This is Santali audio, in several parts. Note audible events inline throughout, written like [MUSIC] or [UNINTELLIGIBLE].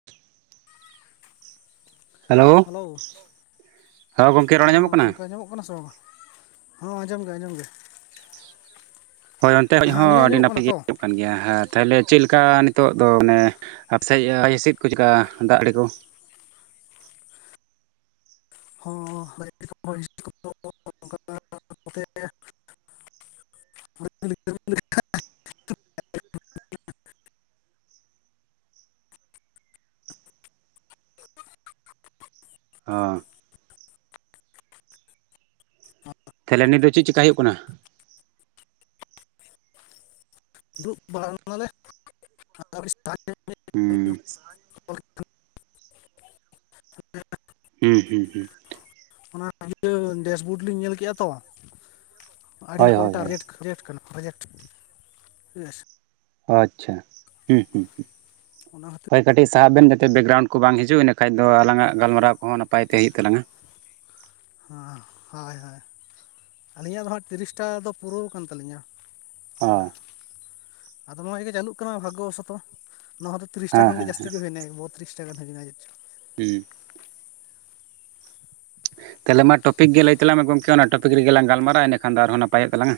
[INAUDIBLE] ᱦᱮᱞᱳ [INAUDIBLE] ᱦᱟᱞᱚᱣ ᱦᱮᱸ ᱜᱚᱢᱠᱮ ᱨᱚᱲ ᱟᱸᱡᱚᱢᱚᱜ ᱦᱚᱸ ᱠᱟᱱᱟ? ᱜᱚᱢᱠᱮ ᱟᱸᱡᱚᱢᱚᱜ ᱠᱟᱱᱟ ᱥᱮ ᱵᱟᱝᱟ? ᱦᱚᱸ ᱟᱸᱡᱚᱢ ᱜᱮ ᱟᱸᱡᱚᱢ ᱜᱮ ᱾ ᱦᱚᱭ ᱚᱱᱛᱮ [UNINTELLIGIBLE] ᱦᱚᱸ ᱟᱹᱞᱤᱧᱟᱜ ᱟᱹᱰᱤ ᱟᱸᱡᱚᱢᱚᱜ ᱱᱟᱯᱟᱭ ᱠᱟᱱᱟ ᱜᱮ ᱛᱚ [UNINTELLIGIBLE] ᱠᱟᱱ ᱜᱮᱭᱟ, ᱟᱨ ᱛᱟᱦᱚᱞᱮ ᱪᱮᱫ ᱞᱮᱠᱟ ᱱᱤᱛᱚᱜ ᱫᱚ ᱢᱟᱱᱮ ᱟᱨᱟᱥᱮᱡ [UNINTELLIGIBLE] ᱦᱤᱥᱤᱫ ᱠᱚ ᱪᱮᱫ ᱞᱮᱠᱟ ᱫᱟᱜ ᱡᱟᱹᱲᱤ ᱠᱚ? ᱦᱚᱸ [UNINTELLIGIBLE] [UNINTELLIGIBLE] ᱦᱸ ᱛᱟᱦᱚᱞᱮ ᱱᱤᱛ ᱫᱚ ᱪᱮᱫ ᱪᱮᱠᱟ ᱦᱩᱭᱩᱜ ᱠᱟᱱᱟ? ᱫᱩᱲᱩᱵ ᱵᱟᱲᱟᱱᱟᱞᱮ [UNINTELLIGIBLE] ᱦᱩᱸ [UNINTELLIGIBLE] ᱦᱩᱸ ᱦᱩᱸ ᱦᱩᱸ ᱾ ᱚᱱᱟ ᱰᱮᱥᱵᱚᱰ ᱞᱤᱧ ᱧᱮᱞ ᱠᱮᱜᱼᱟ ᱛᱚ ᱟᱹᱰᱤ ᱦᱳᱭ ᱦᱳᱭ ᱦᱳᱭ [UNINTELLIGIBLE] ᱨᱮᱴ ᱠᱟᱱᱟ᱾ ᱯᱨᱚᱡᱮᱠᱴ ᱮᱥ ᱾ ᱟᱪᱪᱷᱟ ᱦᱩᱸ ᱦᱩᱸ ᱦᱩᱸ ᱚᱱᱟ ᱠᱷᱟᱹᱛᱤᱨ [UNINTELLIGIBLE] ᱠᱟᱹᱴᱤᱡ ᱥᱟᱦᱟᱜ ᱵᱮᱱ ᱡᱟᱛᱮ ᱵᱮᱠᱜᱨᱟᱣᱩᱱᱰ ᱠᱚ ᱵᱟᱝ ᱦᱤᱡᱩᱜ ᱤᱱᱟᱹᱠᱷᱟᱡ ᱫᱚ ᱟᱞᱟᱝ ᱟᱜ ᱜᱟᱞᱢᱟᱨᱟᱣ ᱠᱚ ᱦᱚᱸ ᱱᱟᱯᱟᱭ ᱛᱮ ᱦᱩᱭᱩᱜ ᱛᱟᱞᱟᱝᱟ ᱾ ᱦᱚᱸ ᱦᱚᱭ ᱦᱚᱭ, ᱟᱹᱞᱤᱧᱟᱜ ᱫᱚ ᱛᱤᱨᱤᱥ ᱴᱟ ᱫᱚ ᱯᱩᱨᱟᱹᱣ ᱟᱠᱟᱱ ᱛᱟᱹᱞᱤᱧᱟ᱾ ᱚ ᱦᱮᱸ ᱟᱫᱚ ᱱᱚᱣᱟ ᱜᱮ ᱪᱟᱹᱞᱩᱜ ᱠᱟᱱᱟ, ᱵᱷᱟᱜᱚ ᱵᱚᱥᱚᱛᱚ ᱱᱚᱣᱟ ᱫᱚ ᱛᱤᱨᱤᱥ ᱴᱟ ᱦᱮᱸ ᱠᱷᱚᱱ ᱜᱮ ᱦᱮᱸ ᱡᱟᱹᱛᱤ ᱦᱮᱸ ᱜᱮ ᱦᱩᱭ ᱮᱱᱟ ᱵᱚᱛ ᱛᱤᱨᱤᱥ ᱴᱟ [UNINTELLIGIBLE] ᱦᱩᱸ ᱛᱟᱦᱚᱞᱮ ᱢᱟ ᱴᱚᱯᱤᱠ ᱜᱮ ᱞᱟᱹᱭ ᱛᱟᱞᱟᱝ ᱢᱮ ᱜᱚᱢᱠᱮ ᱚᱱᱟ ᱴᱚᱯᱤᱠ ᱨᱮᱜᱮ ᱞᱟᱝ ᱜᱟᱞᱢᱟᱨᱟᱣᱟ ᱤᱱᱟᱹᱠᱷᱟᱱ ᱫᱚ ᱟᱨᱦᱚᱸ ᱱᱟᱯᱟᱭᱚᱜ ᱛᱟᱞᱟᱝᱼᱟ?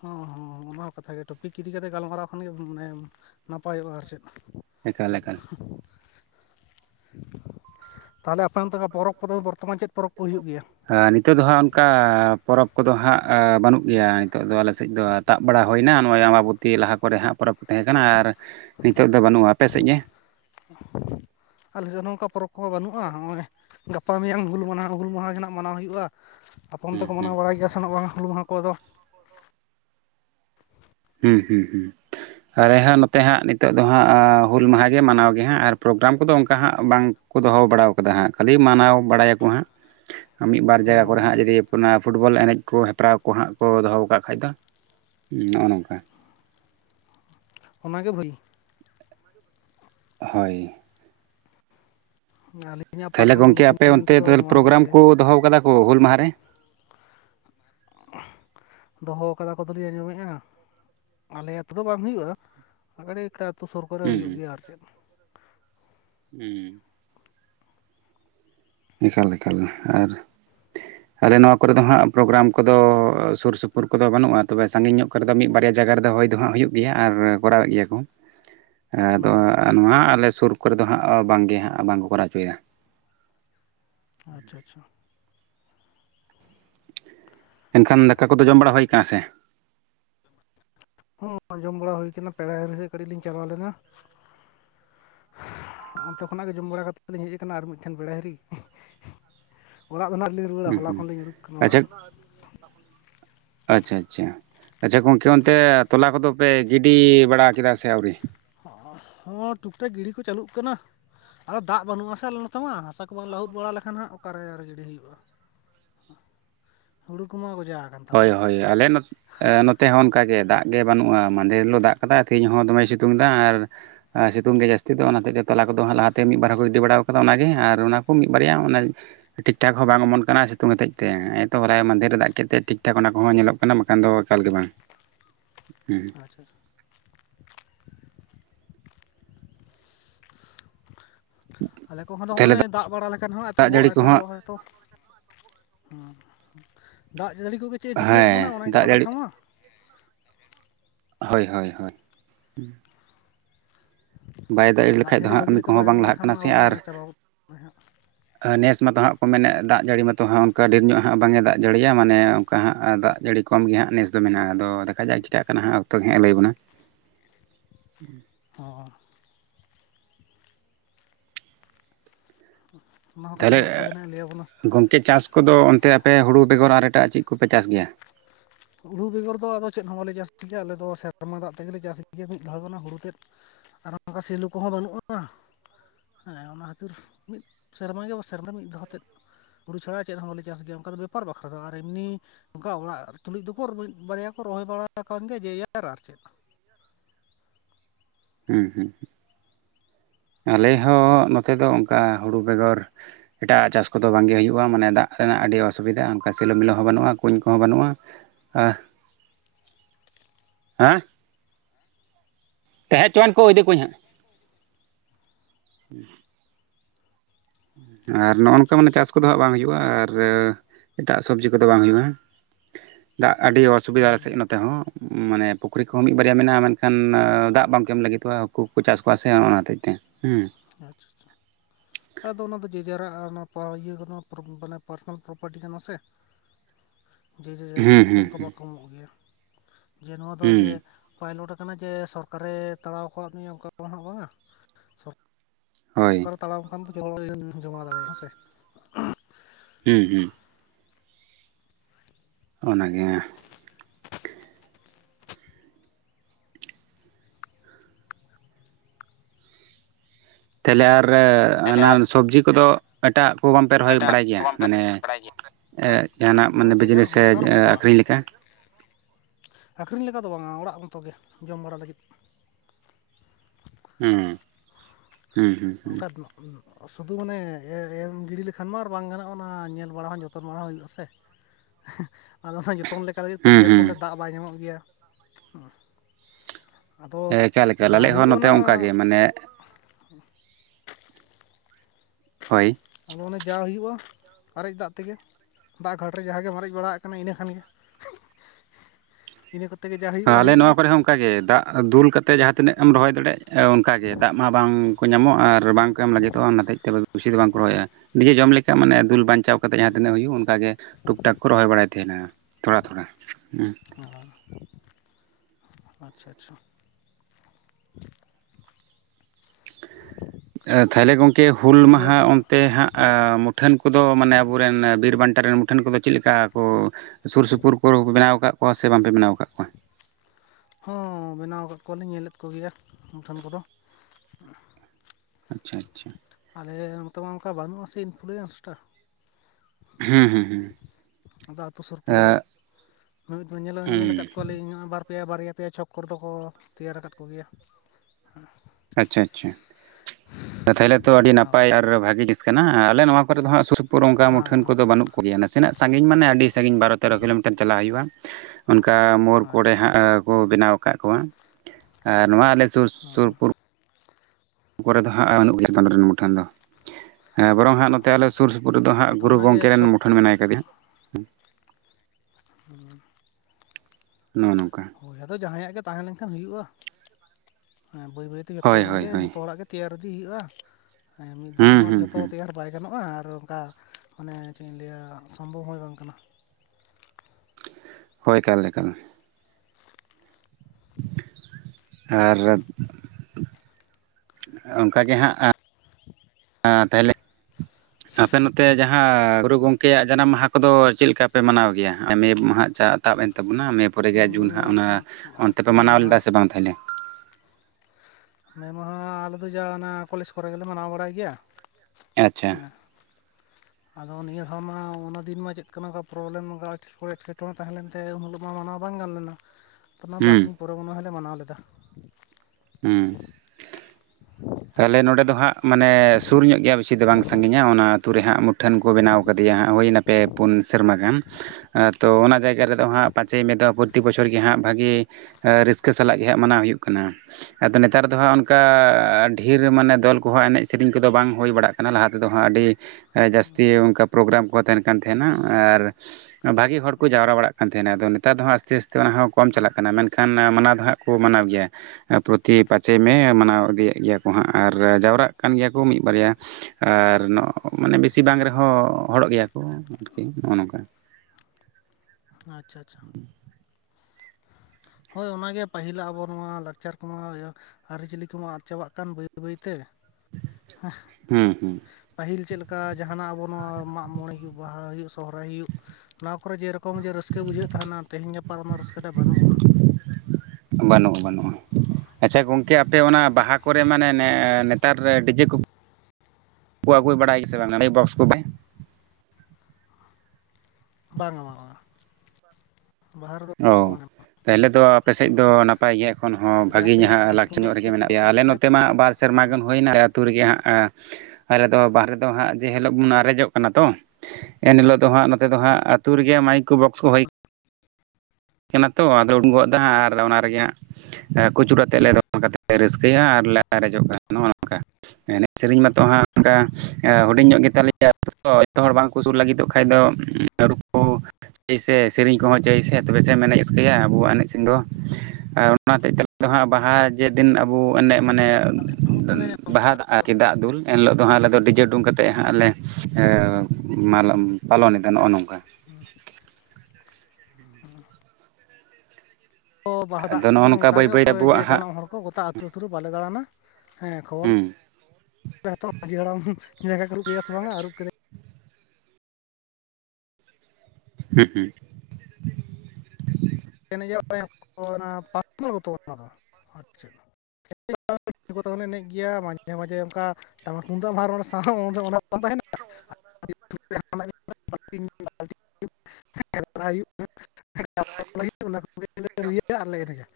ᱦᱚᱸ ᱦᱚᱸ, ᱚᱱᱟ ᱦᱚᱸ ᱠᱟᱛᱷᱟ ᱜᱮ ᱴᱚᱯᱤᱠ ᱤᱫᱤ ᱠᱟᱛᱮ ᱜᱟᱞᱢᱟᱨᱟᱣ ᱠᱷᱟᱱ ᱜᱮ ᱱᱟᱯᱟᱭᱚᱜᱼᱟ ᱟᱨ ᱪᱮᱫ᱾ ᱮᱠᱟᱞ ᱮᱠᱟᱞ [UNINTELLIGIBLE] ᱛᱟᱦᱚᱞᱮ ᱟᱯᱮ ᱚᱱᱛᱮ ᱫᱚ ᱯᱚᱨᱚᱵᱽ ᱠᱚᱫᱚ ᱵᱚᱨᱛᱚᱢᱟᱱ ᱪᱮᱫ ᱯᱚᱨᱚᱵᱽ ᱠᱚ ᱦᱩᱭᱩᱜ ᱜᱮᱭᱟ? ᱱᱤᱛᱚᱜ ᱫᱚ ᱦᱟᱸ ᱚᱱᱠᱟ ᱯᱚᱨᱚᱵᱽ ᱠᱚᱫᱚ ᱦᱟᱸᱜ ᱵᱟᱹᱱᱩᱜ ᱜᱮᱭᱟ, ᱱᱤᱛᱚᱜ ᱫᱚ ᱟᱞᱮ ᱥᱮᱫ ᱫᱚ ᱛᱟᱵ ᱵᱟᱲᱟ ᱦᱩᱭᱮᱱᱟ, ᱱᱚᱜᱼᱚᱭ ᱟᱵᱟᱵᱚᱛᱤ ᱞᱟᱦᱟ ᱠᱚᱨᱮ ᱯᱚᱨᱚᱵᱽ ᱠᱚ ᱛᱟᱦᱮᱸ ᱠᱟᱱᱟ ᱟᱨ ᱱᱤᱛᱚᱜ ᱫᱚ ᱵᱟᱹᱱᱩᱜᱼᱟ᱾ ᱟᱯᱮ ᱥᱮᱫ ᱜᱮ? ᱟᱞᱮ ᱥᱮᱫ ᱦᱚᱸ ᱱᱚᱝᱠᱟ ᱯᱚᱨᱚᱵᱽ ᱠᱚᱦᱚᱸ ᱵᱟᱹᱱᱩᱜᱼᱟ, ᱱᱚᱜᱼᱚᱭ ᱜᱟᱯᱟ ᱢᱮᱭᱟᱝ ᱦᱩᱞ [UNINTELLIGIBLE] ᱢᱟᱦᱟ ᱜᱮ ᱢᱟᱱᱟᱣ ᱦᱩᱭᱩᱜᱼᱟ᱾ ᱟᱯᱮ ᱚᱱᱛᱮ ᱦᱩᱸ ᱠᱚ ᱦᱩᱸ ᱢᱟᱱᱟᱣ ᱵᱟᱲᱟᱭ ᱜᱮᱭᱟ ᱠᱚ ᱥᱮ ᱱᱚᱣᱟ ᱦᱩᱞ ᱢᱟᱦᱟ ᱠᱚᱫᱚ? ᱦᱩᱸ ᱦᱩᱸ ᱦᱩᱸ [UNINTELLIGIBLE] ᱟᱞᱮ ᱦᱚᱸ ᱱᱚᱛᱮ ᱦᱟᱸ ᱱᱤᱛᱚᱜ ᱫᱚ ᱦᱟᱸ ᱦᱩᱞ ᱢᱟᱦᱟ ᱜᱮ ᱢᱟᱱᱟᱣ ᱜᱮᱦᱟᱸ ᱟᱨ ᱯᱨᱚᱜᱨᱟᱢ ᱠᱚᱫᱚ ᱚᱝᱠᱟ ᱦᱟᱸ ᱵᱟᱝ ᱠᱚ ᱫᱚᱦᱚ ᱵᱟᱲᱟᱣ ᱟᱠᱟᱫᱟ ᱦᱟᱸ ᱠᱷᱟᱹᱞᱤ ᱢᱟᱱᱟᱣ ᱵᱟᱲᱟᱭ ᱟᱠᱚ ᱢᱤᱫ ᱵᱟᱨ ᱡᱟᱜᱟ ᱠᱚᱨᱮ ᱦᱩᱸ ᱦᱟᱸ ᱡᱩᱫᱤ ᱚᱱᱟ ᱯᱷᱩᱴᱵᱚᱞ ᱮᱱᱮᱡ ᱠᱚ ᱦᱮᱯᱨᱟᱣ ᱠᱚ ᱦᱟᱸ ᱠᱚ ᱫᱚᱦᱚ ᱟᱠᱟᱫ ᱠᱷᱟᱡ ᱫᱚ ᱱᱚᱜᱼᱚ ᱱᱚ ᱦᱮ, ᱚᱱᱟ ᱜᱮ ᱱᱷᱟᱹᱭ ᱦᱚᱭ ᱟᱹᱞᱤᱧᱟᱜ ᱛᱟᱦᱚᱞᱮ ᱯᱟᱨᱥᱚᱱᱟᱞ ᱜᱚᱝᱠᱮ ᱟᱯᱮ ᱳᱯᱤᱱᱤᱭᱚᱱ ᱚᱱᱛᱮ ᱛᱮᱫᱚ ᱫᱚ ᱱᱚᱣᱟ ᱯᱨᱚᱜᱨᱟᱢ ᱜᱮᱞᱮ ᱠᱚ ᱫᱚᱦᱚ ᱟᱠᱟᱫᱟ ᱠᱚ ᱦᱩᱞ ᱢᱟᱦᱟᱨᱮ? ᱫᱚᱦᱚ ᱟᱠᱟᱫᱟ ᱠᱚ ᱛᱚ ᱟᱸᱡᱚᱢ ᱮᱜᱼᱟ᱾ ᱟᱞᱮ ᱟᱹᱛᱩ ᱫᱚ ᱵᱟᱝ ᱦᱩᱭᱩᱜᱼᱟ, ᱟᱞᱮ ᱠᱟ ᱟᱹᱛᱩ ᱥᱩᱨ ᱠᱚᱨᱮ ᱦᱩᱸ ᱦᱩᱭᱩᱜ ᱦᱩᱸ ᱜᱮᱭᱟ ᱟᱨ ᱪᱮᱫ ᱾ ᱦᱩᱸ᱾ ᱮᱠᱟᱞ ᱮᱠᱟᱞ, ᱟᱨ ᱟᱞᱮ ᱱᱚᱣᱟ ᱠᱚᱨᱮ ᱫᱚ ᱦᱟᱸᱜ ᱯᱨᱳᱜᱨᱟᱢ ᱠᱚᱫᱚ ᱥᱩᱨ ᱥᱩᱯᱩᱨ ᱠᱚᱫᱚ ᱵᱟᱹᱱᱩᱜᱼᱟ, ᱛᱚᱵᱮ ᱥᱟᱺᱜᱤᱧ ᱧᱚᱜ ᱠᱚᱨᱮ ᱫᱚ ᱢᱤᱫ ᱵᱟᱨᱭᱟ ᱡᱟᱭᱜᱟ ᱨᱮᱫᱚ ᱦᱩᱭ ᱫᱚ ᱦᱩᱭᱩᱜ ᱜᱮᱭᱟ ᱟᱨ ᱠᱚᱨᱟᱣᱮᱫ ᱜᱮᱭᱟ ᱠᱚ᱾ ᱦᱩᱸ ᱟᱫᱚ ᱱᱚᱣᱟ ᱟᱞᱮ ᱥᱩᱨ ᱠᱚᱨᱮ ᱫᱚ ᱦᱟᱸᱜ ᱵᱟᱝᱜᱮ ᱦᱟᱸᱜ ᱵᱟᱝᱠᱚ ᱠᱚᱨᱟᱣ ᱦᱚᱪᱚᱭ ᱮᱫᱟ᱾ ᱟᱪᱪᱷᱟ ᱟᱪᱪᱷᱟ᱾ ᱮᱱᱠᱷᱟᱱ ᱫᱟᱠᱟ ᱠᱚᱫᱚ ᱡᱚᱢ ᱵᱟᱲᱟ ᱦᱩᱭ ᱟᱠᱟᱱᱟ ᱥᱮ‍? ᱦᱳᱭ, ᱡᱚᱢ ᱵᱟᱲᱟ ᱦᱩᱭ ᱠᱟᱱᱟ, ᱯᱮᱲᱟ ᱦᱤᱨᱤ ᱥᱮᱫ ᱠᱟᱹᱴᱤᱡ ᱞᱤᱧ ᱪᱟᱞᱟᱣ ᱞᱮᱱᱟ᱾ ᱚᱱᱛᱮ ᱠᱷᱚᱱᱟᱜ ᱜᱮ ᱡᱚᱢ ᱵᱟᱲᱟ ᱠᱟᱛᱮᱫ ᱫᱚᱞᱤᱧ ᱦᱮᱡ ᱟᱠᱟᱱᱟ, ᱟᱨ ᱢᱤᱫᱴᱮᱱ ᱯᱮᱲᱟ ᱦᱤᱨᱤ᱾ ᱚᱲᱟᱜ ᱫᱚ ᱫᱚ ᱱᱟᱦᱟᱜ ᱞᱤᱧ ᱨᱩᱣᱟᱹᱲᱟ, ᱦᱩᱸ ᱦᱚᱞᱟ ᱦᱩᱸ ᱠᱷᱚᱱ ᱞᱤᱧ ᱩᱰᱩᱠ ᱠᱟᱱᱟ ᱚᱲᱟᱜ ᱟᱪᱪᱷᱟ ᱠᱷᱚᱱ᱾ [INAUDIBLE] ᱟᱪᱪᱷᱟ ᱟᱪᱪᱷᱟ, ᱟᱪᱪᱷᱟ ᱜᱚᱝᱠᱮ ᱚᱱᱛᱮ ᱛᱚᱞᱟ ᱠᱚᱫᱚ ᱯᱮ ᱜᱤᱰᱤ ᱵᱟᱲᱟ ᱠᱮᱫᱟ ᱥᱮ ᱟᱣᱨᱤ? ᱦᱚᱸᱜ-ᱚ, ᱦᱚᱸ ᱴᱩᱠ-ᱴᱟᱠ ᱜᱤᱲᱤ ᱠᱚ ᱪᱟᱹᱞᱩᱜ ᱠᱟᱱᱟ᱾ ᱟᱫᱚ ᱫᱟᱜ ᱵᱟᱹᱱᱩᱜ-ᱟ ᱥᱮ ᱟᱞᱮ ᱱᱚᱛᱮ ᱢᱟ ᱦᱟᱥᱟ ᱠᱚ ᱵᱟᱝ ᱞᱟᱹᱟᱦᱩᱫ ᱵᱟᱲᱟ ᱞᱮᱠᱷᱟᱱ ᱦᱟᱸᱜ ᱚᱠᱟᱨᱮ ᱟᱨ ᱜᱤᱰᱤ ᱦᱩᱭᱩᱜᱼᱟ᱾ ᱦᱩᱲᱩ ᱠᱚᱢᱟ ᱵᱟᱡᱟᱴ ᱦᱳᱭ ᱦᱳᱭ ᱟᱞᱮ ᱱᱚᱛ ᱮᱸ ᱱᱚᱛᱮ ᱦᱚᱸ ᱚᱱᱠᱟᱜᱮ ᱫᱟᱜ ᱜᱮ ᱵᱟᱹᱱᱩᱜᱼᱟ, ᱢᱟᱱᱫᱮᱨ ᱦᱤᱞᱚᱜ ᱫᱟᱜ ᱠᱟᱫᱟ ᱛᱮᱦᱧ ᱫᱚᱢᱮ ᱥᱤᱛᱩᱝ ᱫᱟᱭ ᱟᱨ ᱟᱸ ᱥᱤᱛᱩᱝ ᱜᱮ ᱡᱟᱹᱥᱛᱤ ᱫᱚ ᱚᱱᱟᱛᱮ ᱛᱚᱞᱟ ᱠᱚᱫᱚ ᱞᱟᱦᱟᱛᱮ ᱢᱤᱫ ᱵᱟᱨᱠᱚ ᱤᱫᱤ ᱵᱟᱲᱟ ᱠᱟᱫᱟ ᱚᱱᱟᱜᱮ ᱟᱨ ᱚᱱᱟ ᱠᱚ ᱢᱤᱫ ᱵᱟᱨᱭᱟ ᱚᱱᱟ ᱴᱷᱤᱠ-ᱴᱷᱟᱠ ᱦᱚᱸ ᱵᱟᱝ ᱚᱢᱚᱱ ᱠᱟᱱᱟ ᱥᱤᱛᱩᱝ ᱦᱚᱛᱮᱡ ᱛᱮ ᱦᱮᱸᱜ-ᱮ ᱛᱚ ᱦᱚᱞᱟᱭ ᱢᱟᱫᱷᱮᱨᱮ ᱫᱟᱜ ᱠᱮᱫ ᱛᱮ ᱴᱷᱤᱠ-ᱴᱷᱟᱠ ᱚᱱᱟ ᱠᱚᱦᱚᱸ ᱧᱮᱞᱚᱜ ᱠᱟᱱᱟ ᱵᱟᱠᱷᱟᱱ ᱫᱚ ᱮᱠᱟᱞ ᱜᱮ ᱵᱟᱝ᱾ ᱦᱩᱸ, [INAUDIBLE] ᱟᱞᱮ ᱠᱚᱦᱚᱸ ᱫᱚ ᱛᱟᱦᱚᱞᱮ ᱦᱚᱸᱜᱼᱚᱭ ᱫᱟᱜ ᱵᱟᱲᱟ ᱞᱮᱠᱷᱟᱱ ᱦᱚᱸ ᱫᱟᱜ ᱡᱟᱹᱲᱤ ᱮᱛᱚᱵᱚᱜ-ᱟ ᱠᱚᱦᱚᱸ ᱮᱛᱚᱵᱚᱜᱼᱟ ᱦᱳᱭᱛᱚ᱾ ᱚᱸ, ᱫᱟᱜ ᱡᱟᱹᱲᱤ ᱠᱚᱜᱮ ᱪᱮᱫᱼᱮ ᱪᱤᱠᱟᱹᱭᱮᱫ ᱵᱚᱱᱟ ᱦᱮᱸ ᱚᱱᱟ ᱫᱟᱜ ᱜᱮᱛᱚ ᱡᱟᱹᱲᱤ ᱠᱟᱛᱷᱟ ᱢᱟ᱾ ᱦᱳᱭ ᱦᱳᱭ ᱦᱳᱭ, ᱦᱩᱸ᱾ ᱵᱟᱭ ᱫᱟᱜ ᱟᱨ ᱫᱟᱲᱮ ᱞᱮᱠᱷᱟᱡ ᱫᱚ ᱡᱟᱹᱲᱤ ᱦᱟᱸᱜ ᱵᱷᱟᱹᱜᱤ ᱩᱱᱠᱩ ᱞᱮᱠᱟ ᱠᱚᱦᱚᱸ ᱵᱟᱭ ᱵᱟᱝ ᱮᱢᱚᱱ ᱞᱟᱦᱟᱜ ᱠᱷᱟᱱ ᱠᱟᱱᱟ, ᱢᱟ ᱥᱮ ᱟᱵᱚ ᱟᱨ ᱢᱟ ᱪᱟᱵᱟ ᱜᱚᱫ ᱦᱟᱸᱜ ᱱᱮᱥ ᱢᱟᱛᱚ ᱦᱟᱸᱜ ᱠᱚ ᱢᱮᱱᱮᱫ ᱫᱟᱜ ᱡᱟᱹᱲᱤ ᱢᱟᱛᱚ ᱦᱟᱜ ᱚᱱᱠᱟ ᱰᱷᱮᱨ ᱧᱚᱜ ᱦᱟᱸᱜ ᱵᱟᱝ ᱮ ᱫᱟᱜ ᱡᱟᱹᱲᱤᱭᱟ ᱢᱟᱱᱮ ᱚᱝᱠᱟ ᱦᱟᱸᱜ ᱫᱟᱜ ᱡᱟᱹᱲᱤ ᱠᱚᱢ ᱜᱮ ᱦᱟᱸᱜ ᱱᱮᱥ ᱫᱚ ᱢᱮᱱᱟᱜᱼᱟ᱾ ᱟᱫᱚ ᱫᱮᱠᱷᱟ ᱡᱟᱜᱽ ᱪᱮᱠᱟᱜ ᱠᱟᱱᱟ ᱦᱟᱸᱜ ᱚᱠᱛᱚ ᱜᱮ ᱦᱟᱸᱜ-ᱮ ᱞᱟᱹᱭ ᱟᱵᱚᱱᱟ᱾ ᱟᱪᱪᱷᱟ᱾ ᱦᱮᱸ᱾ ᱚᱱᱟ ᱦᱚᱸ ᱠᱟᱛᱷᱟ ᱛᱟᱦᱚᱞᱮ ᱜᱮ ᱚᱠᱛᱚ ᱜᱮ ᱱᱟᱦᱟᱜ-ᱮ ᱞᱟᱹᱭ ᱟᱵᱚᱱᱟ᱾ ᱜᱚᱝᱠᱮ ᱪᱟᱥ ᱠᱚᱫᱚ ᱚᱱᱛᱮ ᱟᱯᱮ ᱦᱩᱲᱩ ᱵᱮᱜᱚᱨ ᱟᱨ ᱮᱴᱟᱜ ᱟᱜ ᱪᱮᱫ ᱠᱚᱯᱮ ᱪᱟᱥ ᱜᱮᱭᱟ? ᱦᱩᱲᱩ ᱵᱮᱜᱚᱨ ᱫᱚ ᱟᱫᱚ ᱪᱮᱫ ᱦᱚᱸ ᱵᱟᱞᱮ ᱪᱟᱥ ᱜᱮᱭᱟ ᱟᱞᱮ ᱫᱚ ᱥᱮᱨᱢᱟ ᱫᱟᱜ ᱛᱮᱜᱮᱞᱮ ᱪᱟᱥ ᱜᱮᱭᱟ, ᱢᱤᱫ ᱫᱷᱟᱣ ᱜᱮ ᱚᱱᱟ ᱦᱩᱲᱩ ᱛᱮᱫ᱾ ᱟᱨ ᱚᱝᱠᱟ ᱥᱮᱞᱚ ᱠᱚᱦᱚᱸ ᱵᱟᱹᱱᱩᱜᱼᱟ᱾ ᱦᱮᱸ ᱚᱱᱟ ᱠᱷᱟᱹᱛᱤᱨ ᱢᱤᱫ ᱥᱮᱨᱢᱟ ᱜᱮ ᱥᱮᱨᱢᱟ ᱢᱤᱫ ᱫᱷᱟᱹᱣᱛᱮᱫ᱾ ᱦᱩᱲᱩ ᱪᱷᱟᱲᱟ ᱪᱮᱫ ᱦᱚᱸ ᱵᱟᱞᱮ ᱪᱟᱥ ᱜᱮᱭᱟ ᱚᱝᱠᱟ ᱫᱚ ᱵᱮᱯᱟᱨ ᱵᱟᱠᱷᱨᱟ ᱫᱚ ᱟᱨ ᱮᱢᱱᱤ ᱱᱚᱝᱠᱟ ᱚᱲᱟᱜ ᱛᱩᱞᱩ ᱫᱚᱠᱚ ᱵᱟᱨᱭᱟ ᱠᱚ ᱨᱚᱦᱚᱭ ᱵᱟᱲᱟ ᱟᱠᱟᱱ ᱜᱮᱭᱟ ᱡᱮ ᱡᱟᱨ ᱟᱨ ᱪᱮᱫ᱾ ᱦᱩ ᱦᱩ ᱟᱞᱮ ᱦᱳᱭ ᱦᱚᱸ ᱱᱚᱛᱮ ᱫᱚ ᱚᱱᱠᱟ ᱦᱩᱲᱩ ᱵᱮᱜᱚᱨ ᱮᱴᱟᱜ-ᱟᱜ ᱪᱟᱥ ᱠᱚᱫᱚ ᱵᱟᱝᱜᱮ ᱦᱩᱭᱩᱜᱼᱟ ᱢᱟᱱᱮ ᱫᱟᱜ ᱨᱮᱱᱟᱜ ᱟᱹᱰᱤ ᱚᱥᱩᱵᱤᱫᱷᱟ ᱚᱱᱠᱟ ᱥᱮᱞᱳ-ᱢᱮᱞᱳ ᱦᱚᱸ ᱵᱟᱹᱱᱩᱜᱼᱟ, ᱠᱩᱧ ᱠᱚᱦᱚᱸ ᱵᱟᱹᱱᱩᱜᱼᱟ᱾ ᱦᱮᱸ, ᱦᱮᱸ? ᱛᱟᱦᱮᱸ ᱦᱚᱪᱚᱣᱟᱱ ᱠᱚ ᱤᱫᱤ ᱠᱚᱣᱟᱹᱧ ᱦᱟᱸᱜ᱾ ᱟᱨ ᱱᱚᱜᱼᱚ ᱱᱚᱝᱠᱟ ᱟᱪᱪᱷᱟ ᱢᱟᱱᱮ ᱟᱪᱪᱷᱟ ᱪᱟᱥ ᱠᱚᱫᱚ ᱦᱟᱸᱜ ᱵᱟᱝ ᱦᱩᱭᱩᱜᱼᱟ, ᱟᱨ ᱮᱴᱟᱜ ᱥᱚᱵᱽᱡᱤ ᱠᱚᱫᱚ ᱵᱟᱝ ᱦᱩᱭᱩᱜᱼᱟ ᱫᱟᱜ ᱟᱹᱰᱤ ᱚᱥᱩᱵᱤᱫᱟ ᱦᱩᱸ ᱟᱞᱮ ᱱᱚᱛᱮ ᱦᱚᱸ᱾ ᱢᱟᱱᱮ ᱯᱩᱠᱷᱨᱤ ᱠᱚᱦᱚᱸ ᱢᱤᱫ ᱵᱟᱨᱭᱟ ᱢᱮᱱᱟᱜᱼᱟ ᱢᱮᱱᱠᱷᱟᱱ ᱫᱟᱜ ᱵᱟᱝᱠᱚ ᱧᱟᱢ ᱞᱟᱹᱜᱤᱫᱚᱜᱼᱟ ᱦᱟᱹᱠᱩ ᱠᱚ ᱪᱟᱥ ᱠᱚᱣᱟ ᱥᱮ ᱚᱱᱟ ᱦᱚᱛᱮᱡ ᱛᱮ᱾ ᱦᱩᱸ᱾ ᱟᱪᱪᱷᱟ ᱟᱪᱪᱷᱟ᱾ ᱟᱫᱚ ᱚᱱᱟ ᱫᱚ ᱡᱮᱡᱟᱨᱟᱜ ᱚᱱᱟ‌ ᱯᱟ ᱤᱭᱟᱹ ᱜᱟᱱᱚᱜ-ᱟ ᱢᱟᱱᱮ ᱯᱟᱨᱥᱚᱱᱟᱞ ᱯᱨᱳᱯᱟᱨᱴᱤ ᱠᱟᱱᱟ ᱥᱮ᱾ [INAUDIBLE] ᱡᱮ ᱡᱮ ᱡᱟᱭᱜᱟ ᱦᱩᱸ ᱠᱚ ᱦᱩᱸ ᱚᱱᱠᱟ ᱦᱩᱸ ᱵᱟᱠᱚ ᱮᱢᱚᱜ ᱜᱮᱭᱟ ᱡᱮ ᱱᱚᱣᱟ ᱫᱚ ᱦᱩᱸ ᱡᱮ ᱯᱟᱭᱞᱚᱴ ᱠᱟᱱᱟ ᱡᱮ ᱥᱚᱨᱠᱟᱨᱮ ᱛᱟᱲᱟᱣ ᱠᱟᱣᱟᱫ ᱢᱮᱭᱟ ᱚᱝᱠᱟ ᱫᱚ ᱱᱟᱦᱟᱜ ᱵᱟᱝᱟ᱾ ᱦᱳᱭ ᱦᱚᱨ ᱛᱟᱲᱟᱣᱟᱢ ᱠᱷᱟᱱ ᱫᱚ [UNINTELLIGIBLE] ᱡᱚᱢᱟ ᱫᱟᱲᱮᱭᱟᱜᱼᱟ ᱦᱮᱸᱥᱮ᱾ ᱦᱩᱸ ᱦᱩᱸ᱾ ᱚᱱᱟᱜᱮ᱾ ᱛᱟᱦᱞᱮ ᱟᱨ ᱛᱟᱦᱚᱞᱮ ᱚᱱᱟ ᱥᱚᱵᱽᱡᱤ ᱠᱚᱫᱚ ᱮᱴᱟᱜ ᱠᱚ ᱵᱟᱝᱯᱮ ᱨᱚᱦᱚᱭ ᱮᱴᱟᱜ ᱵᱟᱲᱟᱭ ᱜᱮᱭᱟ ᱵᱟᱢᱯᱮ ᱢᱟᱱᱮ ᱵᱟᱲᱟᱭ ᱜᱮᱭᱟ ᱮᱸᱜ ᱡᱟᱦᱟᱸᱱᱟᱜ ᱢᱟᱱᱮ ᱦᱳᱭ ᱡᱮᱡᱟᱨ ᱵᱤᱡᱽᱱᱮᱥ ᱮ ᱜᱷᱚᱨᱠᱟᱨ ᱢᱚᱛᱚ ᱟᱨ ᱟᱠᱷᱨᱤᱧ ᱪᱮᱫ ᱞᱮᱠᱟ? ᱟᱹᱠᱷᱨᱤᱧ ᱞᱮᱠᱟ ᱫᱚ ᱵᱟᱝᱟ ᱚᱲᱟᱜ ᱢᱚᱛᱚ ᱜᱮ ᱡᱚᱢ ᱵᱟᱲᱟ ᱞᱟᱹᱜᱤᱫ, ᱩᱸ᱾ ᱚᱝᱠᱟ ᱫᱚ ᱢᱟ ᱥᱩᱫᱷᱩ ᱢᱟᱱᱮ ᱮᱢ ᱜᱤᱲᱤ ᱞᱮᱠᱷᱟᱱ ᱢᱟ ᱟᱨ ᱵᱟᱝ ᱜᱟᱱᱚᱜᱼᱟ ᱚᱱᱟ ᱧᱮᱞ ᱵᱟᱲᱟ ᱦᱚᱸ ᱡᱚᱛᱚᱱ ᱵᱟᱲᱟ ᱦᱚᱸ ᱦᱩᱭᱩᱜ ᱟᱥᱮ᱾ [UNINTELLIGIBLE] ᱟᱫᱚ ᱚᱱᱟ ᱡᱚᱛᱚᱱ ᱞᱮᱠᱟ ᱞᱟᱹᱜᱤᱫ ᱦᱩᱸ ᱦᱩᱸ ᱯᱚᱨᱡᱟᱯᱛᱚᱱ ᱨᱮ ᱫᱟᱜ ᱵᱟᱭ ᱧᱟᱢᱚᱜ ᱜᱮᱭᱟ ᱦᱩᱸ ᱟᱫᱚ ᱮᱠᱟᱞ ᱮᱠᱟᱞ ᱡᱟ ᱟᱞᱮ ᱦᱚᱸ ᱦᱩᱭᱩᱜᱼᱟ ᱱᱚᱛᱮ ᱚᱱᱟ ᱚᱱᱠᱟᱜᱮ ᱢᱟᱱᱮ ᱦᱳᱭ᱾ ᱟᱫᱚ ᱚᱱᱮ ᱡᱟ ᱦᱩᱭᱩᱜᱼᱟ ᱟᱨᱮᱡ ᱫᱟᱜ ᱛᱮᱜᱮ ᱫᱟᱜ ᱜᱷᱟᱰ ᱨᱮ ᱡᱟᱦᱟᱸᱜᱮ ᱟᱨᱮᱡ ᱵᱟᱲᱟᱜ ᱠᱟᱱᱟ ᱤᱱᱟᱹ ᱠᱷᱟᱱᱜᱮ [INAUDIBLE] ᱤᱱᱟᱹ ᱠᱚᱛᱮ ᱜᱮ ᱡᱟ ᱟᱞᱮ ᱦᱩᱭᱩᱜᱼᱟ ᱱᱚᱣᱟ ᱠᱚᱨᱮ ᱦᱚᱸ ᱚᱱᱠᱟ ᱜᱮ ᱫᱟᱜ ᱫᱩᱞ ᱠᱟᱛᱮ ᱡᱟᱸᱦᱟ ᱛᱤᱱᱟᱹᱜ ᱮᱢ ᱨᱚᱦᱚᱭ ᱫᱟᱲᱮᱜ ᱚᱱᱠᱟ ᱜᱮ ᱫᱟᱜ ᱢᱟ ᱵᱟᱝ ᱠᱚ ᱧᱟᱢᱚᱜ ᱟᱨ ᱵᱟᱝ ᱠᱚ ᱮᱢ ᱞᱟᱹᱜᱤᱫ ᱫᱚᱜᱼᱟ ᱚᱱᱟ ᱦᱚᱛᱮᱡ ᱛᱮ ᱵᱮᱥᱤ ᱫᱚ ᱵᱟᱝ ᱠᱚ ᱨᱚᱦᱚᱭᱟ᱾ ᱱᱤᱡᱮ ᱡᱚᱢ ᱞᱮᱠᱟ ᱢᱟᱱᱮ ᱫᱩᱞ ᱵᱟᱧᱪᱟᱣ ᱠᱟᱛᱮᱜ ᱡᱟᱦᱟᱸ ᱛᱤᱱᱟᱹᱜ ᱦᱩᱭᱩᱜ ᱚᱱᱠᱟ ᱜᱮ ᱴᱩᱠ ᱴᱷᱟᱠ ᱠᱚ ᱨᱚᱦᱚᱭ ᱵᱟᱲᱟᱭ ᱛᱟᱦᱮᱸᱱᱟ᱾ ᱛᱷᱚᱲᱟ ᱛᱷᱚᱲᱟ ᱦᱩᱸ᱾ [UNINTELLIGIBLE] ᱟᱪᱪᱷᱟ ᱟᱪᱪᱷᱟ᱾ ᱛᱟᱦᱞᱮ ᱜᱚᱝᱠᱮ ᱦᱩᱹᱞ ᱫᱤᱭᱮ ᱢᱟᱦᱟ ᱟᱫᱚ ᱚᱱᱛᱮ ᱦᱟᱸᱜ ᱟᱻ ᱢᱩᱴᱷᱟᱹᱱ ᱠᱚᱫᱚ ᱢᱟᱱᱮ ᱟᱵᱚ ᱨᱮᱱ ᱵᱤᱨ ᱵᱟᱱᱴᱟ ᱨᱮᱱ ᱢᱩᱴᱷᱟᱹᱱ ᱠᱚᱫᱚ ᱪᱮᱫ ᱞᱮᱠᱟ ᱠᱚ ᱥᱩᱨ ᱥᱩᱯᱩᱨ ᱠᱚᱨᱚ ᱵᱮᱱᱟᱣ ᱠᱟᱜ ᱠᱚᱣᱟ ᱥᱮ ᱵᱟᱝ ᱯᱮ ᱵᱮᱱᱟᱣ ᱠᱟᱜ ᱠᱚᱣᱟ? ᱦᱚᱸ ᱵᱮᱱᱟᱣ ᱟᱠᱟᱫ ᱠᱚᱣᱟ ᱞᱤᱧ ᱧᱮᱞ ᱮᱫ ᱠᱚᱜᱮᱭᱟ ᱢᱩᱴᱷᱟᱹᱱ ᱠᱚᱫᱚ, ᱟᱪᱪᱷᱟ ᱟᱪᱪᱷᱟ᱾ ᱟᱞᱮ ᱱᱚᱛᱮ ᱢᱟ ᱚᱱᱠᱟ ᱵᱟᱹᱱᱩᱜᱼᱟ ᱥᱮ ᱤᱱᱯᱷᱞᱩᱭᱮᱱᱥ ᱴᱟ, ᱦᱩᱸ ᱦᱩᱸ ᱦᱩᱸ᱾ ᱟᱫᱚ ᱟᱹᱛᱩ ᱥᱩᱨ ᱠᱚᱨᱮ ᱜᱮ ᱢᱤᱼᱢᱤᱫ ᱫᱷᱟᱣ ᱧᱮᱞ ᱧᱮᱞ ᱠᱟᱫ ᱠᱚᱣᱟ ᱞᱤᱧ ᱵᱟᱨ ᱯᱮᱭᱟ ᱵᱟᱨᱭᱟ ᱯᱮᱭᱟ ᱪᱷᱚᱠ ᱠᱚᱨ ᱫᱚᱠᱚ ᱛᱮᱭᱟᱨ ᱠᱟᱫ ᱠᱚᱜᱮᱭᱟ᱾ ᱟᱪᱪᱷᱟ ᱟᱪᱪᱷᱟ ᱛᱟᱦᱞᱮ ᱛᱚ ᱟᱹᱰᱤ ᱦᱳᱭ ᱦᱮᱸ ᱱᱟᱯᱟᱭ ᱟᱨ ᱵᱷᱟᱜᱮ [UNINTELLIGIBLE] ᱠᱟᱱᱟ ᱟᱞᱮ ᱱᱚᱣᱟ ᱠᱚᱨᱮ ᱫᱚ ᱦᱟᱸᱜ ᱥᱩᱨ ᱥᱩᱯᱩᱨ ᱚᱱᱠᱟ ᱦᱮᱸ ᱢᱩᱴᱷᱟᱹᱱ ᱠᱚᱫᱚ ᱵᱟᱹᱱᱩᱜ ᱜᱮᱭᱟ ᱱᱟᱥᱮ ᱱᱟᱜ ᱥᱟᱹᱜᱤᱧ ᱢᱟᱱᱮ ᱟᱹᱰᱤ ᱥᱟᱹᱜᱤᱧ ᱵᱟᱨᱚ ᱛᱮᱨᱚ ᱠᱤᱞᱳᱢᱤᱴᱟᱨ ᱪᱟᱞᱟᱜ ᱦᱩᱭᱩᱜᱼᱟ, ᱚᱱᱠᱟ ᱢᱳᱲ ᱠᱚᱨᱮ ᱟᱪᱪᱷᱟ ᱟᱪᱪᱷᱟ ᱦᱟᱸᱜ ᱠᱚ ᱵᱮᱱᱟᱣ ᱟᱠᱟᱫ ᱠᱚᱣᱟ ᱟᱨ ᱱᱚᱣᱟ ᱟᱞᱮ ᱥᱩᱨ ᱥᱩᱯᱩᱨ ᱠᱚᱨᱮ ᱫᱚ ᱦᱟᱸᱜᱼᱟ ᱵᱟᱹᱱᱩᱜ [UNINTELLIGIBLE] ᱢᱩᱴᱷᱟᱹᱱ ᱫᱚ, ᱦᱮᱸ ᱵᱚᱨᱚᱝ ᱦᱟᱸᱜ ᱱᱚᱛᱮ ᱟᱞ ᱥᱩᱨ ᱥᱩᱯᱩᱨ ᱨᱮᱫᱚ ᱦᱟᱸᱜ ᱟᱫᱚ ᱜᱩᱨᱩ ᱚᱱᱟᱜᱮ ᱜᱚᱝᱠᱮ ᱨᱮᱱ ᱪᱷᱚᱠ ᱢᱩᱴᱷᱟᱹᱱ ᱢᱮᱭ ᱠᱟ ᱫᱮᱭᱟ, ᱦᱩᱸ᱾ ᱱᱚ ᱱᱚᱝᱠᱟ, ᱦᱳᱭ ᱟᱫᱚ ᱡᱟᱸᱦᱟᱭ ᱟᱜ ᱜᱮ ᱛᱟᱦᱮᱸ ᱞᱮᱱ ᱠᱷᱟᱱ ᱦᱩᱭᱩᱜᱼᱟ, ᱦᱮᱸ ᱵᱟᱹᱭ ᱵᱟᱹᱭ ᱛᱮ ᱡᱷᱚᱛᱚᱢ ᱦᱳᱭ ᱢᱟᱜ ᱦᱳᱭ ᱜᱮ ᱦᱳᱭ ᱡᱚᱛᱚ ᱦᱚᱲ ᱟᱜ ᱜᱮ ᱛᱮᱭᱟᱨ ᱤᱫᱤ ᱦᱩᱭᱩᱜᱼᱟ, ᱮᱸ ᱢᱤᱫ ᱫᱷᱟᱣ ᱨᱮ ᱦᱩᱸ ᱢᱟ ᱟᱨ ᱦᱩᱸ ᱡᱷᱚᱛᱚ ᱦᱩᱸ ᱛᱮᱭᱟᱨ ᱵᱟᱭ ᱜᱟᱱᱚᱜᱼᱟ ᱟᱨ ᱚᱱᱠᱟ ᱢᱟᱱᱮ ᱪᱮᱫ ᱤᱧ ᱞᱟᱹᱭᱼᱟ ᱥᱚᱢᱵᱷᱚᱵ ᱦᱚᱸᱭ ᱵᱟᱝ ᱠᱟᱱᱟ, ᱦᱳᱭ ᱮᱠᱟᱞ ᱮᱠᱟᱞ᱾ ᱟᱨ ᱚᱝᱠᱟ ᱜᱮ ᱦᱟᱸᱜ ᱟᱸ ᱛᱟᱦᱞᱮ ᱟᱯᱮ ᱱᱚᱛᱮ ᱡᱟᱸᱦᱟ ᱜᱩᱨᱩ ᱜᱚᱝᱠᱮᱭᱟᱜ ᱡᱟᱱᱟᱢ ᱢᱟᱦᱟ ᱠᱚᱫᱚ ᱪᱮᱫ ᱞᱮᱠᱟ ᱯᱮ ᱢᱟᱱᱟᱣ ᱜᱮᱭᱟ ᱮ ᱢᱮ ᱢᱟᱦᱟ ᱪᱟ [UNINTELLIGIBLE] ᱛᱟᱵ ᱮᱱ ᱛᱟᱵᱚ ᱱᱟ ᱢᱮ ᱯᱚᱨᱮ ᱜᱮ ᱡᱩᱱ ᱦᱟᱸᱜ ᱚᱱᱟ ᱚᱱᱛᱮ ᱯᱮ ᱢᱮ ᱢᱟᱱᱟᱣ ᱞᱮᱫᱟ ᱢᱟᱦᱟ ᱥᱮ ᱵᱟᱝ ᱛᱟᱦᱞᱮ? ᱢᱮ ᱢᱟᱸᱦᱟ ᱟᱞᱮ ᱫᱚ ᱡᱟ ᱚᱱᱟ ᱠᱚᱞᱮᱡᱽ ᱠᱚᱨᱮ ᱜᱮᱞᱮ ᱢᱟᱱᱟᱣ ᱵᱟᱲᱟᱭ ᱜᱮᱭᱟ ᱟᱪᱪᱷᱟ ᱦᱮᱸ, [INAUDIBLE] ᱟᱫᱚ ᱱᱤᱭᱟᱹ ᱫᱷᱟᱣ ᱢᱟ ᱚᱱᱟ ᱫᱤᱱ ᱢᱟ ᱪᱮᱫ ᱠᱟ ᱚᱝᱠᱟ ᱯᱨᱚᱵᱽᱞᱮᱢ ᱱᱚᱠᱟ ᱮᱴᱠᱮᱴᱚᱸᱬᱮ ᱛᱟᱦᱮᱸ ᱞᱮᱱᱛᱮ ᱩᱱ ᱦᱤᱞᱚᱜ ᱢᱟ ᱢᱟᱱᱟᱣ ᱵᱟᱝ ᱜᱟᱱ ᱞᱮᱱᱟ, [INAUDIBLE] [UNINTELLIGIBLE] ᱵᱟᱨ ᱥᱤᱧ ᱯᱚ ᱨᱮ ᱚᱱᱟ ᱦᱚᱸᱞᱮ ᱢᱟᱱᱟᱣ ᱞᱮᱫᱟ᱾ ᱦᱩᱸ ᱛᱟᱦᱞᱮ ᱱᱚᱸᱰᱮ ᱫᱚ ᱦᱟᱸᱜ ᱢᱟᱱᱮ ᱥᱩᱨ ᱧᱚᱜ ᱜᱮᱭᱟ ᱵᱤᱥᱤ ᱫᱚ ᱵᱟᱝ ᱥᱟᱹᱜᱤᱧ ᱟ᱾ ᱚᱱᱟ ᱟᱹᱛᱩ ᱨᱮ ᱦᱟᱸᱜ ᱢᱩᱴᱷᱟᱹᱱ ᱠᱚ ᱵᱮᱱᱟᱣ ᱠᱟᱫᱮᱭᱟ ᱦᱟᱸᱜ ᱦᱩᱭ ᱱᱟ ᱯᱮ ᱯᱩᱱ ᱥᱮᱨᱢᱟ ᱜᱟᱱ ᱛᱚ ᱚᱱᱟ ᱡᱟᱭᱜᱟ ᱟᱪᱪᱷᱟ ᱨᱮᱫᱚ ᱦᱟᱸᱜ ᱡᱮ ᱢᱮᱫᱫᱷᱟᱣ ᱯᱨᱚᱛᱤ ᱵᱚᱪᱷᱚᱨ ᱜᱮ ᱦᱟᱸᱜ ᱵᱷᱟᱜᱮ ᱨᱟᱹᱥᱠᱟᱹ ᱥᱟᱞᱟᱜ ᱜᱮ ᱦᱟᱸᱜ ᱢᱟᱱᱟᱣ ᱦᱩᱭᱩᱜ ᱠᱟᱱᱟ᱾ ᱟᱫᱚ ᱱᱮᱛᱟᱨ ᱫᱚ ᱦᱟᱸᱜ ᱚᱱᱠᱟ᱾ ᱰᱷᱮᱨ ᱢᱟᱱᱮ ᱫᱚᱞ ᱠᱚᱦᱚᱸ ᱮᱱᱮᱡ ᱥᱤᱨᱤᱧ ᱠᱚᱫᱚ ᱵᱟᱝ ᱦᱳᱭ ᱵᱟᱲᱟᱜ ᱠᱟᱱᱟ᱾ ᱞᱟᱦᱟ ᱛᱮᱫᱚ ᱦᱟᱸᱜ ᱟᱹᱰᱤ ᱡᱟᱹᱥᱛᱤ ᱚᱱᱠᱟ ᱯᱨᱳᱜᱨᱟᱢ ᱠᱚ ᱛᱟᱦᱮᱱ ᱠᱟᱱ ᱛᱟᱦᱮᱱᱟ ᱟᱨ ᱵᱷᱟᱜᱮ ᱦᱚᱲ ᱠᱚ ᱡᱟᱣᱨᱟ ᱵᱟᱲᱟᱜ ᱠᱟᱱ ᱛᱟᱦᱮᱱᱟ ᱟᱫᱚ ᱱᱮᱛᱟᱨ ᱫᱚ ᱦᱟᱸᱜ ᱟᱹᱥ ᱛᱮ ᱟᱹᱥ ᱛᱮ ᱚᱱᱟ ᱦᱚᱸ ᱠᱚᱢ ᱪᱟᱞᱟᱜ ᱠᱟᱱᱟ ᱢᱮᱱ ᱠᱷᱟᱱ ᱢᱟᱱᱟ ᱫᱚ ᱦᱟᱸᱜ ᱠᱚ ᱢᱟᱱᱟᱣ ᱜᱮᱭᱟ ᱯᱨᱚᱛᱤ ᱯᱟᱸᱪᱮ ᱢᱮ ᱢᱟᱱᱟᱣ ᱤᱫᱤᱭᱮᱫ ᱜᱮᱭᱟ ᱠᱚ ᱠᱚ ᱦᱟᱸᱜ ᱟᱨ ᱡᱟᱣᱨᱟᱜ ᱠᱟᱱ ᱜᱮᱭᱟ ᱠᱚ ᱢᱤᱫ ᱵᱟᱨ ᱭᱟ ᱟᱨ ᱢᱟᱱᱮ ᱵᱮᱥᱤ ᱵᱟᱝ ᱨᱮᱦᱚᱸ ᱦᱚᱲ ᱼᱚᱜ ᱜᱮᱭᱟ ᱠᱚ ᱟᱨᱠᱤ ᱱᱚᱜᱼᱚ ᱱᱚᱝᱠᱟ᱾ ᱟᱪᱪᱷᱟ ᱟᱪᱪᱷᱟ [INAUDIBLE] ᱦᱳᱭ ᱚᱱᱟᱜᱮ ᱯᱟᱹᱦᱤᱞᱟᱜ ᱟᱵᱚ ᱱᱚᱣᱟ ᱞᱟᱠᱪᱟᱨ ᱠᱚᱢᱟ ᱟᱹᱨᱤᱪᱟᱹᱞᱤ ᱠᱚᱢᱟ ᱟᱫ ᱪᱟᱵᱟᱜ ᱠᱟᱱ ᱵᱟᱹᱭ ᱵᱟᱹᱭᱛᱮ ᱦᱩᱸ ᱦᱩᱸ ᱯᱟᱹᱦᱤᱞ ᱪᱮᱫ ᱞᱮᱠᱟ ᱞᱮᱠᱟ ᱡᱟᱦᱟᱱᱟᱜ ᱟᱵᱚ ᱱᱚᱣᱟ ᱢᱟᱜ ᱢᱚᱬᱮ ᱦᱩᱭᱩᱜ ᱵᱟᱦᱟ ᱦᱩᱭᱩᱜ ᱥᱚᱦᱨᱟᱭ ᱦᱩᱭᱩᱜ ᱱᱚᱣᱟ ᱠᱚ ᱠᱚᱨᱮ ᱡᱮᱨᱚᱠᱚᱢ ᱡᱮ ᱨᱟᱹᱥᱠᱟᱹ ᱵᱩᱡᱷᱟᱹᱜ ᱛᱟᱦᱮᱱᱟ ᱛᱮᱦᱮᱧ ᱜᱟᱯᱟ ᱚᱱᱟ ᱨᱟᱹᱥᱠᱟᱹ ᱢᱟ ᱵᱟᱹᱱᱩᱜ ᱟᱱᱟ᱾ [INAUDIBLE] ᱵᱟᱹᱱᱩᱜᱼᱟ᱾ ᱵᱟᱹᱱᱩᱜᱼᱟ᱾ ᱟᱪᱪᱷᱟ ᱜᱚᱝᱠᱮ ᱟᱯᱮ ᱚᱱᱟ ᱵᱟᱦᱟ ᱠᱚᱨᱮ ᱢᱟᱱᱮ ᱱᱮᱛᱟᱨ ᱰᱤᱡᱮ ᱠᱚ ᱩᱱ ᱠᱚ ᱵᱟᱲᱟᱭ ᱥᱮ ᱵᱟᱝ ᱟᱹᱰᱤ ᱵᱚᱠᱥ ᱠᱚ ᱵᱟᱹᱱᱩᱜᱼᱟ, ᱵᱟᱦᱟ ᱨᱮ ᱫᱚ ᱚ ᱛᱟᱦᱚᱞᱮ ᱫᱚ ᱟᱯᱮ ᱥᱮᱫ ᱫᱚ ᱱᱟᱯᱟᱭ ᱜᱮ ᱮᱠᱷᱚᱱ ᱦᱚᱸ ᱡᱟ ᱵᱷᱟᱜᱮ ᱦᱩᱭᱩᱜᱼᱟ ᱡᱟᱦᱟᱸ ᱴᱟᱢᱟᱠ ᱞᱟᱠᱪᱟᱨ ᱛᱩᱢᱫᱟᱜ ᱧᱚᱜ ᱨᱮᱜᱮ ᱟᱛᱮ ᱢᱮᱱᱟᱜ ᱫᱚᱱ ᱟᱞᱮ ᱯᱮ ᱱᱚᱛᱮ ᱢᱟ ᱵᱟᱨ ᱥᱮᱨᱢᱟᱜᱟᱱ ᱦᱩᱭᱱᱟ ᱟᱹᱛᱩ ᱨᱮᱜᱮ ᱦᱟᱸᱜ- ᱟᱞᱮ ᱫᱚ ᱵᱟᱦᱟ ᱨᱮ ᱫᱚ ᱦᱟᱸᱜ ᱡᱮ ᱦᱤᱞᱳᱜ ᱵᱚᱱ ᱟᱨᱮᱡᱚᱜ ᱠᱟᱱᱟ ᱛᱚ ᱮᱱᱦᱤᱞᱳᱜ ᱫᱚ ᱦᱟᱸᱜ ᱱᱚᱛᱮ ᱫᱚ ᱦᱟᱸᱜ ᱟᱹᱛᱩ ᱨᱮᱜᱮ ᱢᱟᱭᱤᱠ ᱠᱚ ᱵᱚᱠᱥ ᱠᱚ ᱦᱩᱭ ᱠᱟᱱᱟ ᱛᱚ ᱟᱫᱚᱮ ᱩᱰᱜᱚᱜᱫᱟ ᱦᱟᱸ ᱟᱨ ᱚᱱᱟ ᱨᱮᱜᱮ ᱦᱟᱸᱜ ᱠᱩᱪᱩᱨ ᱟᱛᱮᱫ ᱞᱮ ᱫᱚ ᱠᱟᱛᱮᱮᱫ ᱞᱮ ᱨᱟᱹᱥᱠᱟᱹᱜᱼᱟ᱾ ᱟᱨᱞᱮ ᱟᱨᱮᱡᱚᱜ ᱠᱟᱱᱟ ᱱᱚᱜᱼᱚ ᱱᱚᱝᱠᱟ ᱮᱱᱮᱡ ᱥᱮᱨᱮᱧ ᱢᱟᱛᱚ ᱦᱟᱸᱜ ᱚᱱᱠᱟ ᱦᱩᱰᱤᱧᱚᱜ ᱜᱮᱛᱟᱞᱮᱭᱟ ᱟᱹᱛᱚ ᱡᱚᱛᱚ ᱦᱚᱲ ᱵᱟᱝᱠᱚ ᱥᱩᱨ ᱞᱟᱹᱜᱤᱫᱚᱜ ᱠᱷᱟᱱ ᱫᱚ [UNINTELLIGIBLE] ᱥᱮᱨᱮᱧ ᱠᱚᱦᱚᱸ ᱪᱚᱭᱮᱥ ᱥᱮ ᱛᱚᱵᱮ ᱥᱮᱢ ᱮᱱᱮᱡ ᱨᱥᱠᱟᱹᱭᱟ ᱟᱵᱚᱣᱟᱜ ᱮᱱᱮᱡ ᱥᱮᱨᱮᱧ ᱫᱚ ᱟᱨ ᱚᱱᱟ ᱦᱚᱛᱮᱫ ᱛᱮ ᱫᱚ ᱦᱟᱸᱜ ᱵᱟᱦᱟ ᱡᱮᱫᱤᱱ ᱟᱵᱚ ᱮᱱᱮᱡ ᱢᱟᱱᱮ ᱢᱟᱱᱮ ᱵᱟᱦᱟ ᱠᱤ ᱫᱟᱜ ᱫᱩᱞ ᱮᱱᱦᱤᱞᱚᱜ ᱫᱚ ᱦᱟᱸᱜ ᱟᱞᱮᱫ ᱫᱚ ᱰᱤᱡᱮ ᱰᱩᱝ ᱠᱟᱛᱮᱫ ᱦᱟᱸᱜ ᱞᱮ ᱯᱟᱞᱚᱱ ᱮᱫᱟ ᱱᱚᱜᱼᱚ ᱱᱚᱝᱠᱟ᱾ [INAUDIBLE] ᱵᱟᱦᱟ ᱫᱟᱜ ᱟᱫᱚ ᱱᱚᱜᱼᱚ ᱠᱚᱫᱚ ᱱᱚᱝᱠᱟ ᱵᱟᱹᱭ ᱜᱮ ᱵᱟᱹᱭ ᱚᱠᱚᱭ ᱟᱵᱚᱣᱟᱜ ᱡᱮ ᱦᱟᱸᱜ ᱜᱟᱱᱚᱜ ᱦᱚᱲ ᱜᱚᱴᱟ ᱟᱹᱛᱩ - ᱟᱹᱛᱩ ᱨᱮ ᱵᱟᱞᱮ ᱫᱟᱬᱟᱱᱟ ᱾ ᱦᱮᱸ ᱠᱷᱚᱵᱚᱨ ᱦᱩᱸ [UNINTELLIGIBLE] ᱦᱟᱛᱟᱣ ᱢᱟᱺᱡᱷᱤ ᱦᱟᱲᱟᱢ ᱡᱟᱸᱜᱟ ᱠᱚ ᱟᱹᱨᱩᱯ ᱠᱮᱫᱮᱭᱟ ᱥᱮ ᱵᱟᱝ ᱼ ᱟ ᱟᱹᱨᱩᱵ ᱠᱮᱫᱮ ᱦᱩᱸ ᱦᱩᱸ ᱚᱱᱮ ᱡᱮ ᱚᱱᱟ ᱯᱟᱛᱞᱮᱜᱚᱛᱚ ᱚᱱᱟ ᱫᱚ ᱟᱨ ᱪᱮᱫ [UNINTELLIGIBLE] ᱠᱚᱛᱮ ᱦᱚᱸᱞᱮ ᱮᱱᱮᱡ ᱜᱮᱭᱟ ᱢᱟᱡᱷᱮ ᱢᱟᱡᱷᱮ ᱚᱱᱠᱟ ᱴᱟᱢᱟᱠ ᱛᱩᱢᱫᱟᱹᱜ ᱢᱟ ᱥᱟ [UNINTELLIGIBLE] ᱦᱚᱸ ᱛᱟᱦᱮᱱᱟ [UNINTELLIGIBLE] [UNINTELLIGIBLE] [INAUDIBLE] ᱦᱩᱭᱩᱜ ᱚᱱᱟ ᱠᱚᱜᱮᱞᱮ ᱨᱩᱭᱟ ᱟᱨᱞᱮ ᱮᱱᱮᱡᱟ᱾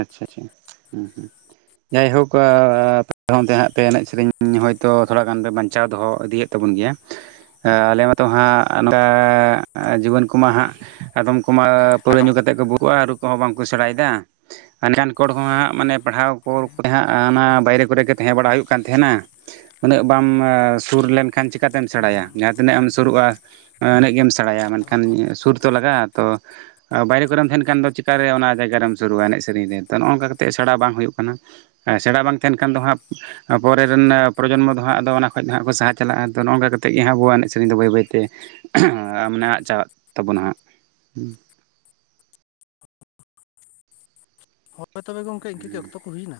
ᱟᱪᱪᱷᱟ ᱪᱪᱪᱷᱟ ᱦᱩᱸᱻ ᱦᱩᱸ ᱡᱟᱭᱦᱳᱠ ᱟᱯᱮ ᱚᱱᱛᱮ ᱦᱟᱸᱜ ᱯᱮ ᱮᱱᱮᱡ ᱥᱮᱨᱮᱧᱟ᱾ ᱦᱚᱭᱛᱳ ᱛᱷᱚᱲᱟ ᱜᱟᱱ ᱯᱮ ᱵᱟᱧᱪᱟᱣ ᱫᱚᱦᱚ ᱤᱫᱤᱭᱮᱫ ᱛᱟᱵᱚᱱ ᱜᱮᱭᱟ᱾ ᱟᱞᱮ ᱢᱟᱛᱚ ᱦᱟᱸᱜ ᱱᱚᱝᱠᱟ ᱡᱩᱣᱟᱹᱱ ᱠᱚᱢᱟ ᱦᱟᱸᱜ ᱟᱫᱚᱢ ᱠᱚᱢᱟ ᱯᱟᱹᱣᱨᱟᱹ ᱧᱩ ᱠᱟᱛᱮᱜ ᱠᱚ ᱵᱩᱞᱩᱜᱼᱟ᱾ ᱨᱩ ᱠᱚᱦᱚᱸ ᱵᱟᱝᱠᱚ ᱥᱮᱬᱟᱭᱮᱫᱟ᱾ [UNINTELLIGIBLE] ᱮᱱᱠᱟᱱ ᱠᱚᱲ ᱦᱚᱸ [UNINTELLIGIBLE] ᱦᱟᱸᱜ ᱢᱟᱱᱮ ᱯᱟᱲᱦᱟᱣ ᱠᱚ ᱦᱟᱸᱜ ᱚᱱᱟ ᱵᱟᱭᱨᱮ ᱠᱚᱨᱮ ᱠᱟᱛᱮ ᱛᱟᱦᱮᱸ ᱵᱟᱲᱟ ᱦᱩᱭᱩᱜ ᱠᱟᱱ ᱛᱟᱦᱮᱸᱱᱟ ᱩᱱᱟᱹᱜ ᱵᱟᱢ ᱥᱩᱨ ᱞᱮᱱᱠᱷᱟᱱ ᱪᱤᱠᱟᱹᱛᱮᱢ ᱥᱮᱬᱟᱭᱟ᱾ ᱦᱚᱸ ᱛᱤᱱᱟᱹᱜ ᱮᱢ ᱥᱩᱨᱩᱜᱼᱟ, ᱤᱱᱟᱹᱜ ᱜᱮᱢ ᱥᱮᱬᱟᱭᱟ, ᱢᱮᱱᱠᱷᱟᱱ ᱥᱩᱨ ᱛᱚ ᱞᱟᱜᱟᱜᱼᱟ ᱛᱚ ᱵᱟᱭᱨᱮ ᱠᱚᱨᱮᱢ ᱛᱟᱦᱮᱱ ᱠᱷᱟᱱ ᱫᱚ ᱪᱤᱠᱟᱹᱛᱮ ᱚᱱᱟ ᱡᱟᱭᱜᱟ ᱨᱮᱢ ᱥᱩᱨᱩᱜᱼᱟ ᱮᱱᱮᱡ ᱥᱮᱨᱮᱧ ᱨᱮ ᱛᱚ ᱱᱚᱜᱼᱚ ᱱᱚᱝᱠᱟ ᱠᱟᱛᱮᱫ ᱥᱮᱬᱟ ᱵᱟᱝ ᱦᱩᱭᱩᱜ ᱠᱟᱱᱟ᱾ ᱥᱮᱬᱟ ᱵᱟᱝ ᱛᱟᱦᱮᱱ ᱠᱷᱟᱱ ᱫᱚ ᱦᱟᱸᱜ ᱯᱚᱨᱮ ᱨᱮᱱ ᱯᱨᱚᱡᱚᱱᱢᱚ ᱫᱚ ᱦᱟᱸᱜ ᱟᱫᱚ ᱚᱱᱟ ᱠᱷᱚᱡ ᱫᱚ ᱦᱟᱸᱜ ᱠᱚ ᱥᱟᱦᱟ ᱪᱟᱞᱟᱜᱼᱟ ᱛᱚ ᱱᱚᱜᱼᱚ ᱱᱚᱝᱠᱟ ᱠᱟᱛᱮᱜ ᱜᱮ ᱦᱟᱸᱜ ᱟᱵᱚᱣᱟᱜ ᱮᱱᱮᱡ ᱥᱮᱨᱮᱧ ᱫᱚ ᱵᱟᱹᱭ ᱵᱟᱹᱭᱛᱮ᱾ ᱢᱟᱱᱮ ᱟᱫ ᱪᱟᱵᱟᱜ ᱛᱟᱵᱚᱱᱟ ᱦᱟᱸᱜ᱾ ᱦᱳᱭ ᱛᱚᱵᱮ ᱜᱮ ᱜᱚᱢᱠᱮ ᱤᱱᱠᱟᱹᱜᱮ ᱚᱠᱛᱚ ᱠᱚ ᱦᱩᱭᱱᱟ᱾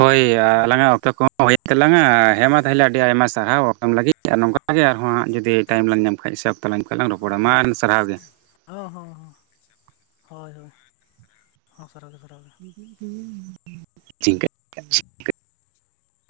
ᱦᱳᱭ ᱟᱞᱟᱝᱟᱜ ᱚᱠᱛᱚ ᱠᱚᱦᱚᱸ ᱦᱩᱭᱮᱱ ᱛᱟᱞᱟᱝᱼᱟ ᱦᱮᱸ ᱢᱟ ᱛᱟᱦᱚᱞᱮ ᱟᱹᱰᱤ ᱟᱭᱢᱟ ᱥᱟᱨᱦᱟᱣ ᱚᱠᱛᱚ ᱮᱢ ᱞᱟᱹᱜᱤᱫ᱾ ᱱᱚᱝᱠᱟᱜ ᱜᱮ ᱟᱨᱦᱚ ᱦᱟᱸᱜ ᱡᱩᱫᱤ ᱴᱟᱭᱤᱢ ᱞᱟᱝ ᱧᱟᱢ ᱠᱷᱟᱱ ᱥᱮ ᱚᱠᱛᱚ ᱞᱟᱝ ᱠᱷᱟᱱ ᱞᱟᱝ ᱨᱚᱯᱚᱲᱟ ᱢᱟ ᱥᱟᱨᱦᱟᱣ ᱜᱮ᱾ ᱦᱚᱸᱻᱦᱚᱸ ᱻᱦᱚᱸ ᱦᱳᱭ ᱼ ᱦᱳᱭ ᱦᱚᱸ ᱥᱟᱨᱦᱟᱣᱜᱮ ᱼ ᱥᱟᱨᱦᱟᱣᱜᱮ᱾ ᱦᱩᱸ